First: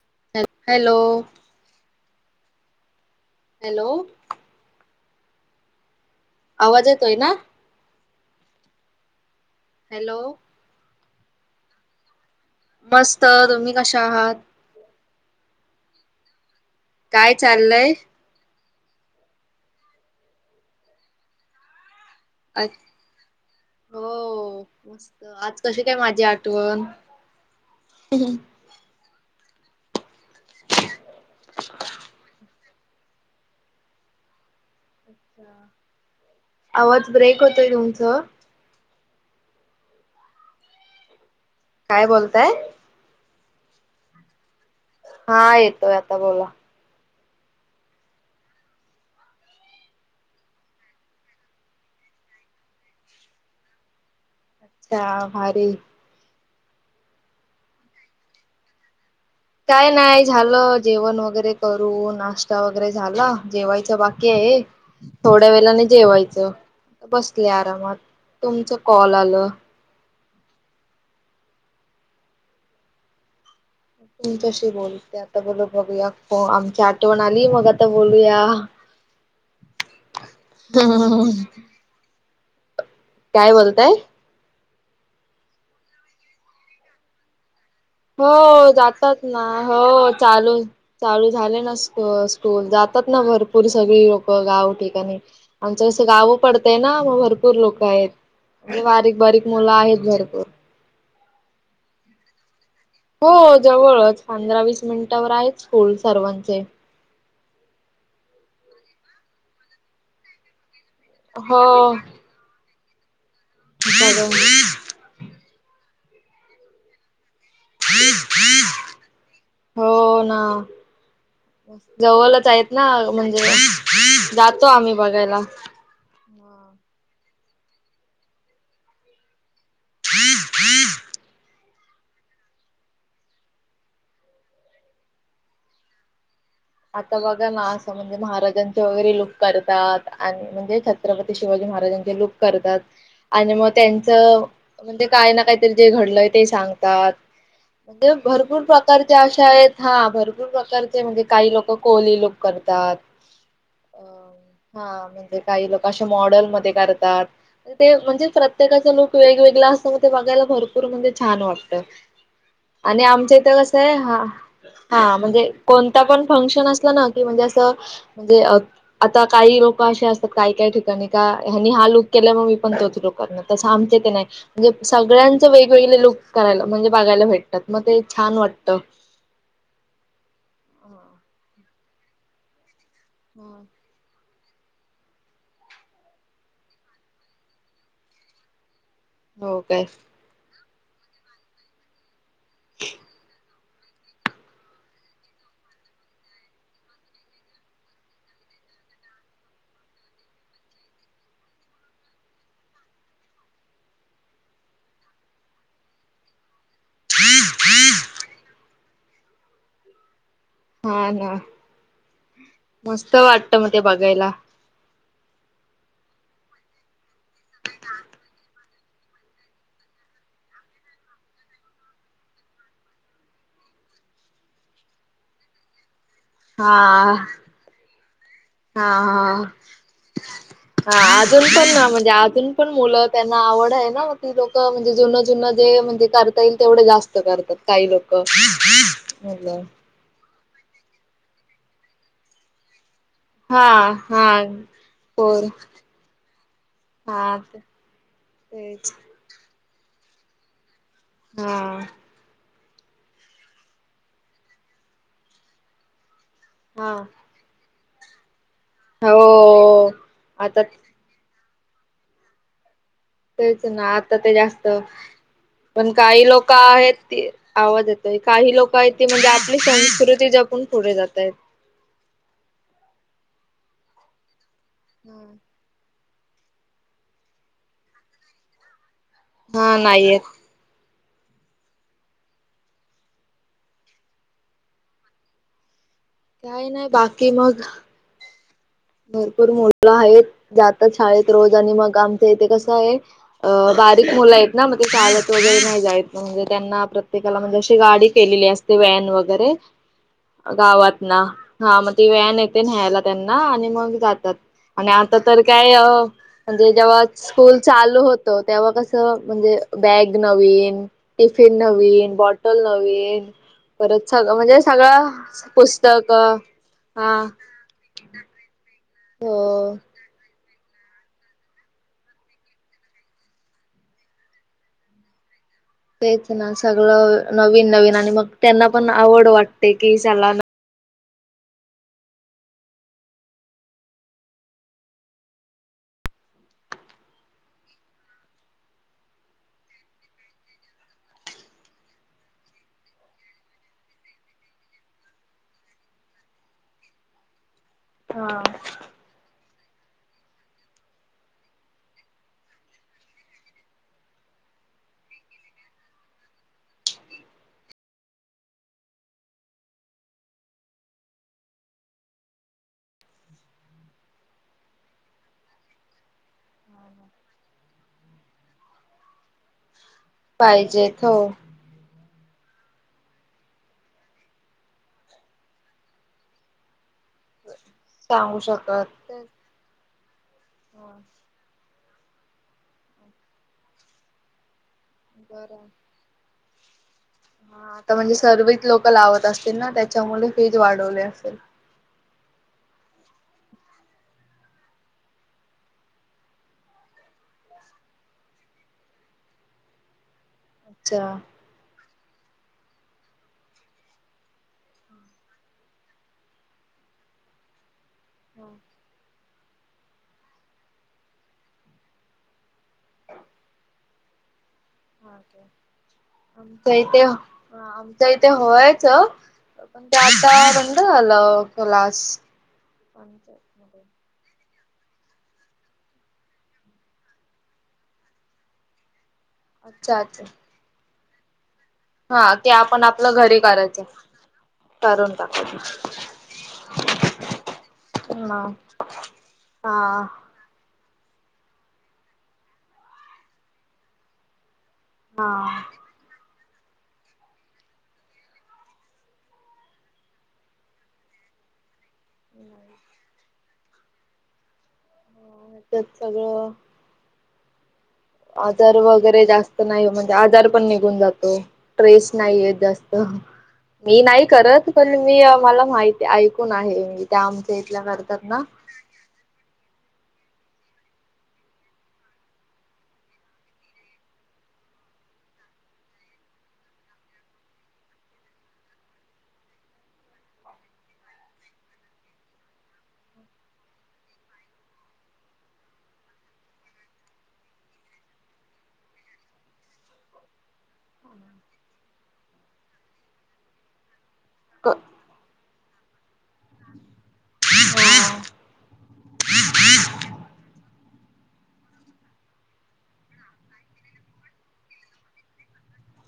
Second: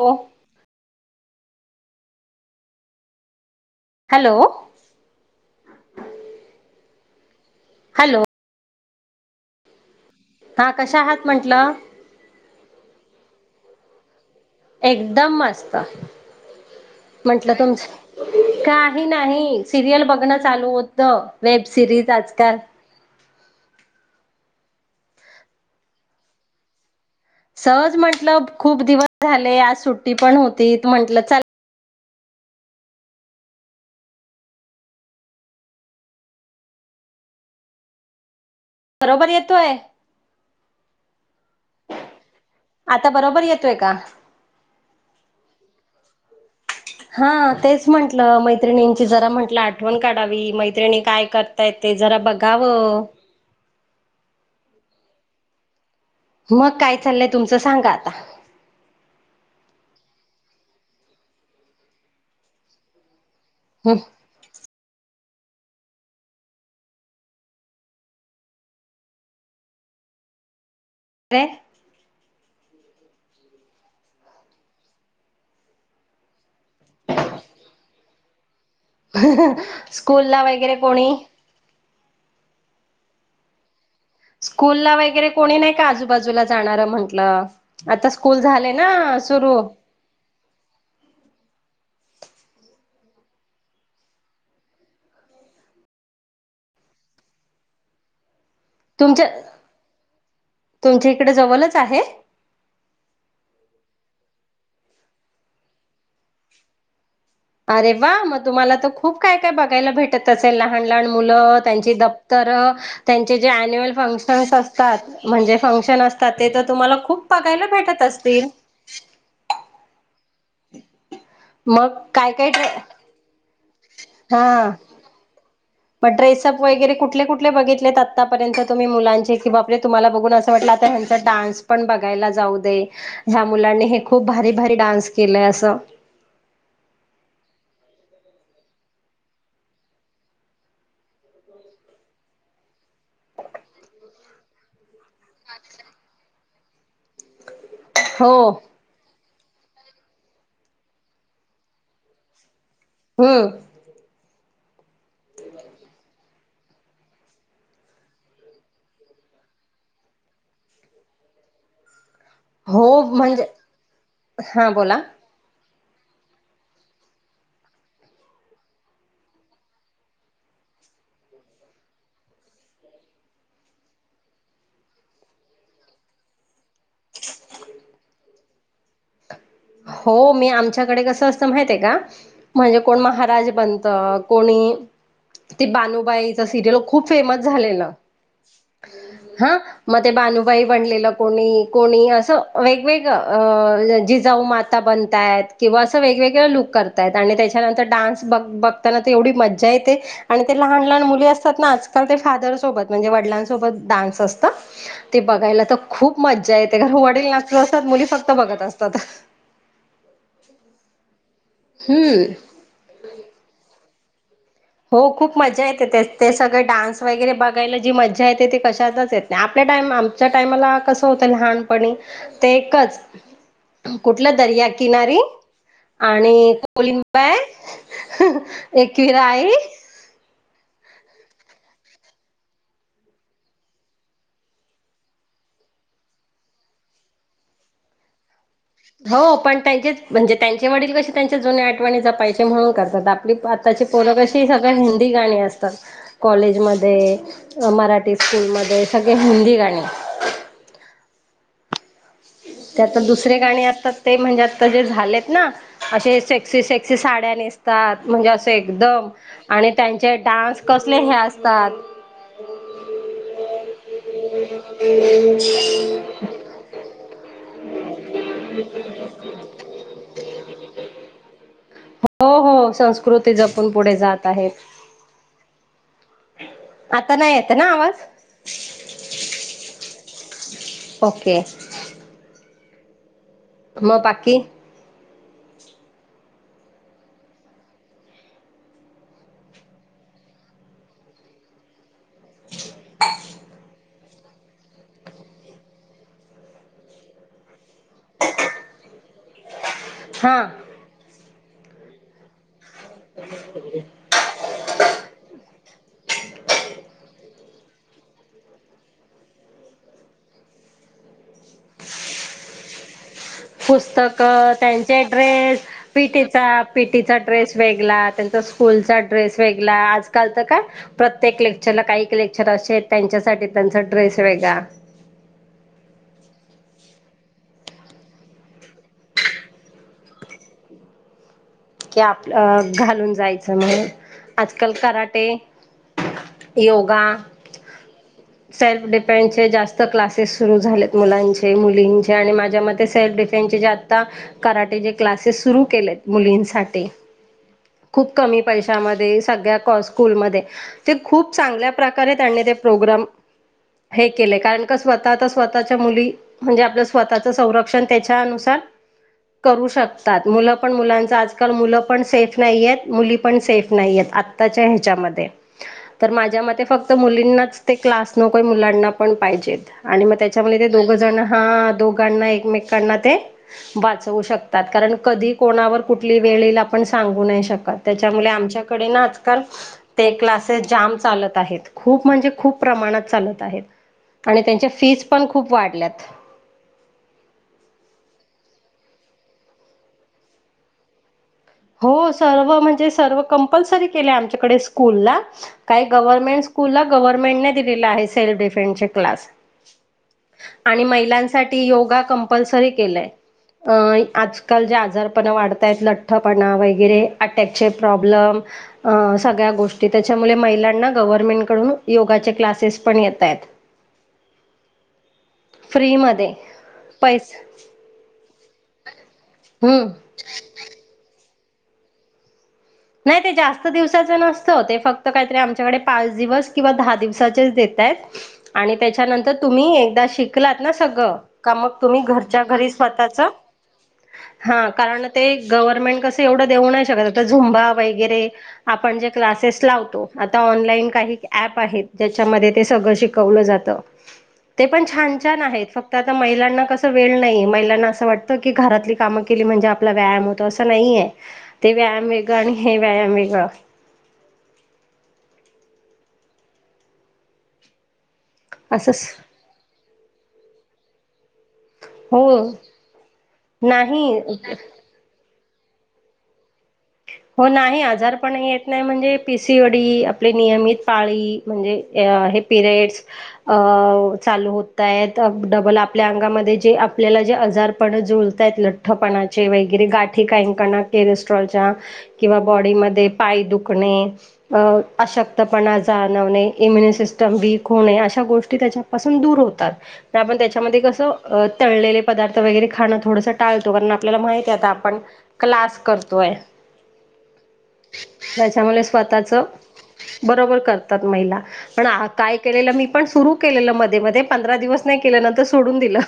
हो hello hello hello पाच येतोय ना हॅलो हॅलो हा कशा आहात म्हटलं मस्त तुम्ही कशा आहात एकदम मस्त काय म्हंटलं चाललय तुमचं काही नाही सिरियल बघणं चालू होत वेब सिरीज आजकाल अ- हो मस्त आज कशी काय माझी आठवण सहज म्हट खूप दिवस झाले आज सुट ी पण होती म्हंटलं चल आवाज ब्रेक होतोय तुमचं बरोबर येतोय. काय बोलताय, आता बरोबर येतोय का? हा येतोय आता बोला, हा तेच म्हंटलं मैत्रिणींची जरा म्हंटलं आठवण काढावी अत्या भारी. मग काय चाललंय तुमचं सांगा आता. काय नाय झालं जेवण वगैरे करू, नाश्ता वगैरे झाला. जेवायचं बाकी आहे. थोड्या वेलाने जेवायचं, बसले आरामात, तुमच कॉल आलं. रे तुमच्यासी बोलते आता, बोल बगुया कोण आम्ही चाठवण आली मग आता बोलूया [inaudible] स्कूल ला वगैरे कोणी हम-हम-हम. काय बोलताय. स्कूल ला वगैरे कोणी नाही का आजूबाजूला जाणारं म्हंटलं. आता हो स्कूल झाले जातात ना सुरू होत. चालू चालू झाले ना स्कूल स्कूल जातात ना भरपूर सगळी लोक गाव केकाणी आमचं जसं गाव पडतय ना मग भरपूर लोक आहेत. म्हणजे बारीक तुमच्या बारीक मुलं आहेत भरपूर तड जवलच आहे हो जवळच, पंधरा वीस मिनिटावर आहेत स्कूल सर्वांचे. अरे वा म तुम्हाला त खूप काय काय बघायला भेटत असेल ना. लहान लहान मुलं हो त्यांची दप्तर त्यान जे-जे अन्युअल फंक्शन असतात म्हणजे. फंक्शन असतात ते तर तुम्हाला खूप पघायला भेटत असतील. आ मग काय जवलच काय ट्रे आहेत ना म्हणजे जातो आम्ही बघायला. [inaudible] पड्रेसप वगैरे कुटले कु कुटले बघितलेत आतापर्यंत तुम्ही मुलांचे कि बापरे तुम्हाला बघून असं वाटलं आता ह्यांचा डान्स पण बघायला जाऊ दे, ह्या मुलांनी हे खूप भारी भारी डान्स केलंय अस. आता बघा ना असं म्हणजे महाराजांचे वगैरे लूक करतात, आणि म्हणजे छत्रपती शिवाजी महाराजांचे लूक करतात आणि मग त्यांचं म्हणजे काय ना काहीतरी जे घडलंय ते सांगतात. म्हणजे हो भरपूर प्रकारचे अस शाळेत हा भरपूर प्रकारचे म्हणजे काही लोक. तो कोहली लोक कर हाय हा म्हणजे काही लोक अशे मॉडेल मध्ये करतात ते म्हणजे प्रत्येकाचा लूक वेगवेगळा असत म ते बघायला भरपूर म्हणजे छान वाटत! हो आणि आमच्या म्हणजे इथं कस आहे हा हा म्हणजे कोणता पण फंक्शन असलं ना की म्हणजे असं म्हणजे आता काही लोक असे असतात काही काही ठिकाणी का ह्यांनी हा लुक केला म मी पण तोच लोक करण तसं आमचे ते नाही म्हणजे सगळ्यांच वेगवेगळे लुक करायला म्हणजे बघायला भेटतात मग ते छान वाटत. हो मी आमच्याकडे कसं अस त माहितीय का? कोण महाराज बनत कोणी ती बानुबाईच सिरियल खूप फेमस झाले ना! हा हो काय मते बानुबाय बलेलं कोणी कोणी अस वेगवेगळ अ जिजाऊ माता बनतायत किंवा असं वेगवेगळे लुक करतायत आणि त्याच्यानंतर डान्स बघ बघताना ते एवढी मज्जा येते आणि ते लहान, लहान मुली असतात ना आजकाल ते फादर सोबत म्हणजे वडिलांसोबत डान्स असतं ते बघायला तर खूप मज्जा येत. ते वडील नातू असतात मुली फक्त बघतच आसतता हा ना मस्त वाटत म ते बघायला हो खूप मजा येते ते ते सगळे डान्स वगैरे बघायला जी मजा येते ते कशातच येत नाही आपल्या टाइम आमच्या टायमाला कसं होतं लहानपणी ते एकच कुठलं दर्याकिनारी आणि हा कोलिंनबाई आणि हा हा एकविराई हा अजून पण म्हणजे अजून पण मुलं त्यांना आवड आहे ना मग ती लोक म्हणजे जुनं जुनं जे म्हणजे करता येईल तेवढे जास्त करतात. काही लोक हो पण म्हलं त्याच्यात म्हणजे त्यांच्याचे वडील कशी त्यांच्या जुन्या आठवणी जपायचे म्हणून करतात. आपली हा आत्ताची पोरक हा अशी सगळ हिंदी गाणी पोर असतात कॉलेजमध्ये हा मराठी स्कूलमध्ये तेच सगळे हिंदी गाणी हा त्या दुसरे गाणी असतात ते म्हणजे आता जे झालेत ना असे सेक्सी हा सेक्सी साड्या नेस त्यात म्हणजे अस एक दम आणि हो त्याचे डान्स आता कसले सात तेच ना आता ते जास्त पण काही लोक आहेत आवाज येतय काही लोक आहेत त म्हणजे आपली संस्कृती जपून पुढे जात आहेत. हो हो संस्कृती जपून पुढे जात आहे! हम आता नाही येत ना आवाज हा नाही येत. ओके. म पाकी. काही नाही बाकी मग- भरपूर मुलं आहेत. जात शाळेत रोज आणि मग आमच्या इथे कसं आहे अ बारीक मुलं आहेत, ना मग ते शाळेत वगैरे नाही जायत म्हणजे त्यांना प्रत्येकाला म्हणजे अशी गाडी केलेली असते व्हॅन वगैरे हा गावात ना हा मग ती व्यान ये न्यायला त्यांना आणि मग जातात. आणि आता तर काय म्हणजे, जेव्हा स्कूल चालू होत तेव्हा कसं म्हणजे, बॅग नवीन टिफिन नवीन बॉटल नवीन परत पुस्तक सगळं म्हणजे त्यांचे सगळं ड्रेस पुस्तक पीटीचा पीटीचा हा ड्रेस वेगला त्यांचा स्कूलचा ड्रेस वेग ला हो आजकाल. प्रत्येक लेक्चरला काही लेक्चर असे त्यांच्यासाठी त्यांचा ड्रेस वेगळा तेच ना सगळ नवीन नवीन आणि मग त्यांना पण आवड वाटते की चला आप घालून जायचं म्हण आजकाल कराटे योगा सेल्फ डिफेन्सचे जास्त क्लासेस सुरू झालेत मुलांचे मुलींचे आणि माझ्या मते सेल्फ डिफेन्सचे जास्त कराटेचे क्लासेस सुरू केलेत मुलींचे. खते खूप कमी हा पैशामध्ये सगळ्या स्कूल मध्ये ते खूप चांगल्या प्रकारे त्यां प्रोग्रम हे केले कारण स्वतः तर स्वतःच्या मुली म्हणजे आप स्वतःच संरक्षण त्याच्याुसार करू शकतात मुल पण मुलाचं आज. आजकाल मुलं पण सेफ नाहीय आहेत. मुली पण सेफ नाहीय आत्ताच्या ह्याच्यामध्ये तर माझ्या मते फक्त मुलींनाच ते क्लास नकोय मुलांना पण पाहिजेत. आणि मग त्याच्यामुळे ते दोघ पाहिजेत हो जण हा दोघ. एक एकमेकांना वाचू शकतात कारण कधी कोणावर कु टी वेळे येईल आपण सांगू नाही शकतो. त्याच्यामुळे सांगू आमच्याकडे शकत ना आजकाल ते क्लासेस जाम चालत आहेत. खूप म्हणजे खूप प्रमाणात चालत आहेत आणि त्यांच्या फीज पण खूप बरं वाढल्यात. हा आता म्हणजे सर्वच लोक लावत असतील ना त्याच्यामुळे फीज वाढवले असेल हो सर्व म्हणजे सर्व कंपल्सरी केले आमच्याकडे स्कूलला काही गव्हर्मेंट स्कूलला गव्हर्मेंटने दिलेला आहे सेल्फ डिफेन्स चे क्लास. आणि अच्छा महिलांसाठी योगा कं. कम्पल्सरी केलं, अ आणि आज काल जे आजार फप. पाणा वगैरे अटक. प्रोब्लेम अ सगळ्या गोष्टी त्याच्यामुळे महिलांना गव्हर्नमेंट कडून योगाचे क्लासेस पण येत आहेत. फ्री मध्ये आमच इथे पैसे आमचा. ते होयच. हम्म पण ते आता बंड झालं. क्लास. नाही ते जास्त दिवसाच नसत ते फक्त का आमच्याकडे पाच दिवस किंवा दहा दिवसाेत त्या त्याच्यानंतर तुम्ही अच्छा एकदा अच्छा शिकलात ना सगळं का मग तुम्ही हा घरच्या ते घरी आपण आपलं स्वतः घरी करायचं कारण करून ते टाकायचं गनमेंट कस एवढ देऊ नाही शकतु हा हा [inaudible] काही प आहेत ज्याच्यामध्ये ते सगळं शिकवलं जात ते पण छान छान हा आहेत फक्त आता महिला कस वेळ नाही महिलांना असं वाटत की घरातली कामं केली म्हणजे आपला व्यायाम होतो अस नाहीे ते वॅमे गाणी मिक हा हच्यात सगळं आजार असंच वगैरे जास्त नाही म्हणजे आजार पण निघून जातो ट्रेस हो नाहीय जास्त मी नाही करत पण मी मला माहिती ऐकून आहे मी त्या हो आमच्या नाही इथल्या आजार करतात पण ना येत नाही म्हणजे पिसी वडी आपले नियमित पाळी म्हणजे हे पिरयड्स अ चालू होतय डबल आपल्या अंगामध्ये जे आपल्याला जे आजारपण जुळतय लठ्ठपणाचे वगैरे गाठी काहींकणा केरेस्ट्रॉलच्या किंवा बॉडीमध्ये पाय दुखणे अ अशक्तपणा जाणवणे इम्युन सिस्टम वीक होणे अशा गोष्टी त्याच्यापासून दूर होतात आपण त्याच्यामध्ये कसं तळलेले पदार्थ वगैरे खाणं थोडस टाळतो कारण आपल्याला माहती आता आपण क्लास करतोय त्याच्यामुळे स्वतःच बरोबर करतात महिला पण काय केलेलं मी पण सुरु केलेलं मध्ये मध्ये पंधरा दिवस नाही केलं नंतर सोडून दिलं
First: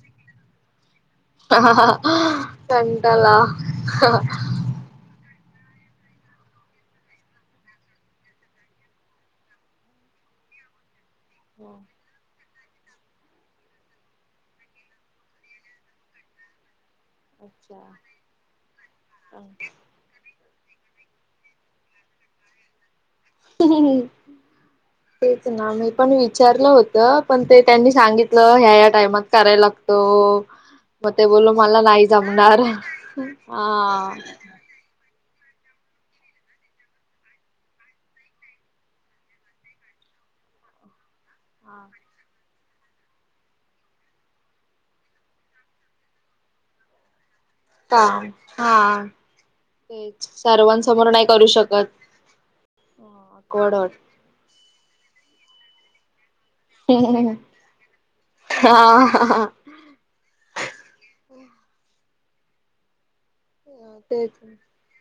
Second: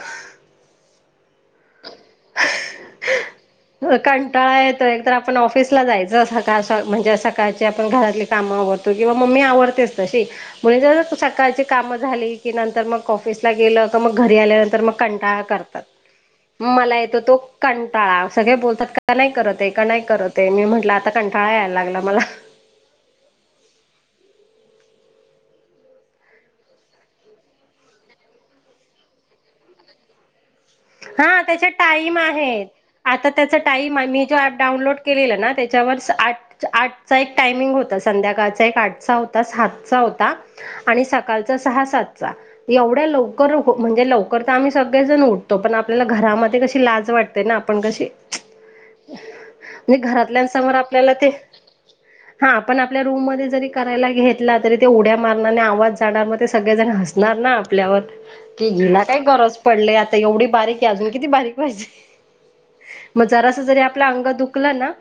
ह कटला आप ऑफस जायच सळ म्हणजे सकाळची आपण घरातली काम आवरतो किंवा मम्मी आवडतेच तशी म्हण जर सकाळची काम झाली की नंतर मग ऑफिसला गेलं मग घरी आल्यानंतर मग कंटाळा करतात म मला तो अच्छा कंटाळा सगळे बोलतात का नाही करत आहे का नाही करत ते मी म्हटलं आता कंठाळा यायला लागला मला तेच ना मी पण विचारलं होत पण ते त्यांनी सांगितलं ह्या या्या टाइमात करायला लागतो मग ते हा बोललो त्याच्या मला नाही टाइम जमणार आहेत आता त्याचा टाईम आहे हा मी जो ऍप डाऊनलोड त्याच्या आ एक टायमिंग होता संध्याकाळ एक आठ होता सात होता आणि स सकाळचा सहा सातचा एवढ्या लवकर म्हणजे लवकर तर आम्ही सगळेजण उठ तो पण आपल्याला घरामध्ये कशी लाज वाटते काम हा क तेच घातल्यामोर सर्वांसमोर नाही आपल्या करू शकत. हा आप आपल्या रूम ज ऑकवर्ड करा वाटतं घला तरीड मारणारने आवाज झाडामध्ये ते सगळेजण हसणार ना आपल्यावर कि घ्याला काय हा गरज पडली एवढी बारीक आहे अजून किती बारीक पाहिजे मग जरा अस जरी आपला अंग तेच दुखलं ना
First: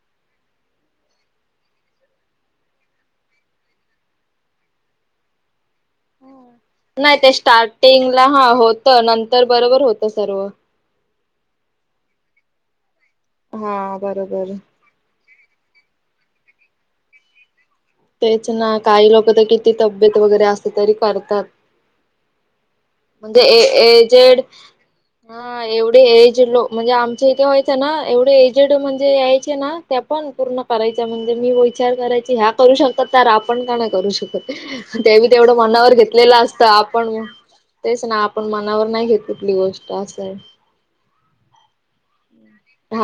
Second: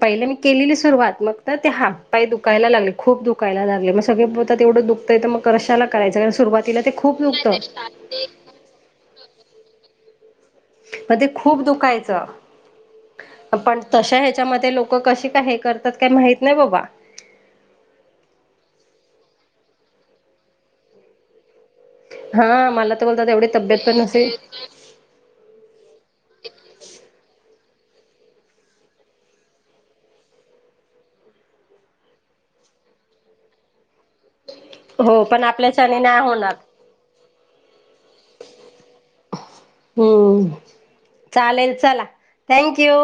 पहिले मी केलेली सुरुवात मग तर ते हा पाय दुखायला लागले खूप दुखायला लागले मग सगळे बोलतात तेवढं दुखतंय तर मग कशाला करायचं कारण सुरुवातीला नाही खूप ते दुखतं स्टार्टिंगला हा होत नंतर बरोबर होत सर्व मग ते खूप दुखायचं पण हा तशा बरोबर ह्याच्यामध्ये लोक कशे का हे करतात काय माहित नाही बाबा तेच ना काही लोक तर किती तब्येत वगैरे असते तरी करतात हा मला तर बोलतात म्हणजे एवढी तब्येत पण नसे एजेड हा एवढे एज लोक म्हणजे आमच्या इथे एवढे एजेड म्हणजे यायचे ना त्या पण पूर्ण कराय म्हणजे मी विचार करायची ह्या करू शकतात तर आपण का नाही करू शकत. ते हो मी पण तेवढं मनावर आपल्याच्याने नाही घेतलेलं होणार असता पण तेच ना आपण मनावर नाय घेत कुठली गोष्ट असय हम्म चालेल चला थँक यू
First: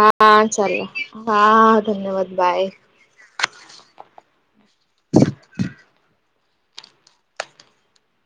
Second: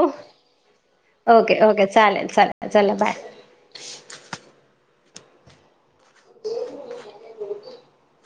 ओके हा ओके चालेल धन्यवाद चालेल बाय चला बाय. [inaudible]